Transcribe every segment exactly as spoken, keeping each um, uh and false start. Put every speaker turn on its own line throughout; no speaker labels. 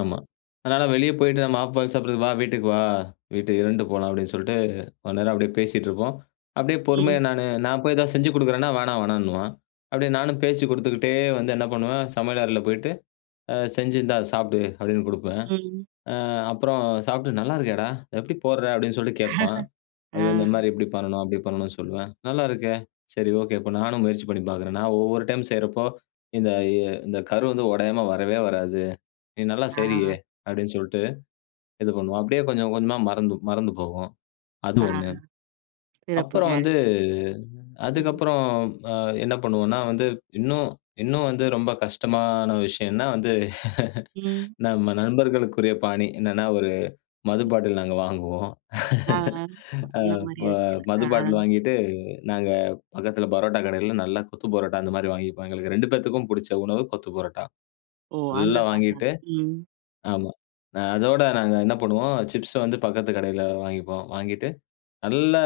ஆமா. அதனால வெளிய போயிட்டு நம்ம ஆஃப் பாயில் சாப்பிடுறது வா! வீட்டுக்கு வா! வீட்டுக்கு இரண்டு போலாம் அப்பிடின்னு சொல்லிட்டு, கொஞ்ச நேரம் அப்பிடியே பேசிட்டு இருப்போம். அப்பிடியே பொறுமையா
ம்.
நானு, நான் போய் எதாவது செஞ்சு கொடுக்குறேன்னா வேணாம் வேணான்னுவான். அப்பிடியே நானும் பேச்சு கொடுத்துக்கிட்டே வந்து என்ன பண்ணுவேன் சமையல் அறையில போயிட்டு அ செஞ்சி இந்தா சாப்பிடு! அப்பிடின்னு கொடுப்பேன்.
ம்.
ஆ அப்பறம் சாப்பிட்டு நல்லா இருக்கேடா! எப்பிடி போட்ற அப்பிடின்னு சொல்லிட்டு கேட்பான். அது
ஆ
வந்து இந்தமாரி இப்பிடி பண்ணணும், அப்பிடி பண்ணணுன்னு சொல்லுவேன். நல்லா இருக்கே! சரி, ஓகே. இப்ப நானும் முயற்சி பண்ணி பார்க்கிறேன். நான் ஒவ்வொரு டைம் செய்றப்போ, இந்த அ இந்த கரு வந்து உடையாம வரவே வராது. நீ நல்லா செய்றியே!
ஆ.
அப்பிடின்னு சொல்ட்டு, இது பண்ணுவோம். அப்பிடியே கொஞ்சம் கொஞ்சமா மறந்து, மறந்து போகும். அது
ஆ,
ஒண்ணு அப்புறம்
சிறப்புங்க.
வந்து, அதுக்கு
ம்.
அப்புறம் அ என்ன பண்ணுவோன்னா, வந்து இன்னும், இன்னும் வந்து ரொம்ப கஷ்டமான விஷயம் என்னா வந்து
ம்.
நம்ம நண்பர்களுக்குரிய பாணி என்னன்னா, ஒரு மது பாட்டில் நாங்க வாங்குவோம்
ஆ, ஆ.
அ
அந்தமாரி
இப்ப
யோசிக்கிறீங்களா!
மது
ஆ
பாட்டில் வாங்கிட்டு நாங்க பக்கத்தில பரோட்டா கடையில நல்லா கொத்து பரோட்டா அந்த மாதிரி வாங்கிப்போம். எங்களுக்கு ரெண்டு பேத்துக்கும் பிடிச்ச உணவு கொத்து பரோட்டா.
ஓ! அந்த
ஃபுல்லா வாங்கிட்டு
[unintelligible] ம்.
ஆமா. அ அதோட நாங்க என்ன பண்ணுவோம், சிப்ஸ வந்து பக்கத்து கடையில வாங்கிப்போம். வாங்கிட்டு நல்லா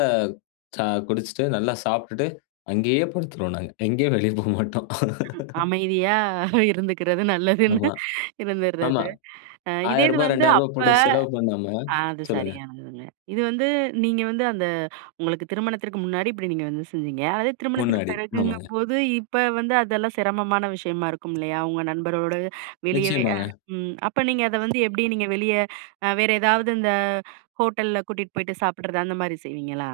ச குடிச்சிட்டு, நல்லா சாப்பிட்டுட்டு அங்கேயே படுத்துருவோம் நாங்க. எங்கேயும் வெளிய போ மாட்டோம்.
[unintelligible] அமைதியா இருந்துக்கிறது நல்லதுன்னு
ஆமா. ஆமா.
இருந்துர்றது அ இதே
ஆயிர
இது
ரூபா
வந்து
ரெண்டாயிர ரூபா
அப்ப
போட்டு செலவு பண்ணாம
ஆ அது
சொல்லுங்க.
சரியானதுங்க. இது வந்து நீங்க வந்து அந்த உங்களுக்கு திருமணத்திற்கு முன்னாடி இப்பிடி நீங்க வந்து செஞ்சிங்க. அதே திருமணத்துக்கு
முன்னாடி, ஆமாங்க.
பிறகுங்கம்போது, இப்ப வந்து அதெல்லாம் சிரமமான விஷயமா இருக்கும் இல்லயா! உங்க நண்பரோடு வெளியவே அ
நிச்சயமாங்க.
ம் அப்ப நீங்க அத வந்து எப்பிடி நீங்க வெளிய அ வேற எதாவது இந்த ஹோட்டல்ல கூட்டிட்டு போயிட்டு சாப்பிட்றது அந்தமாரி செய்வீங்களா?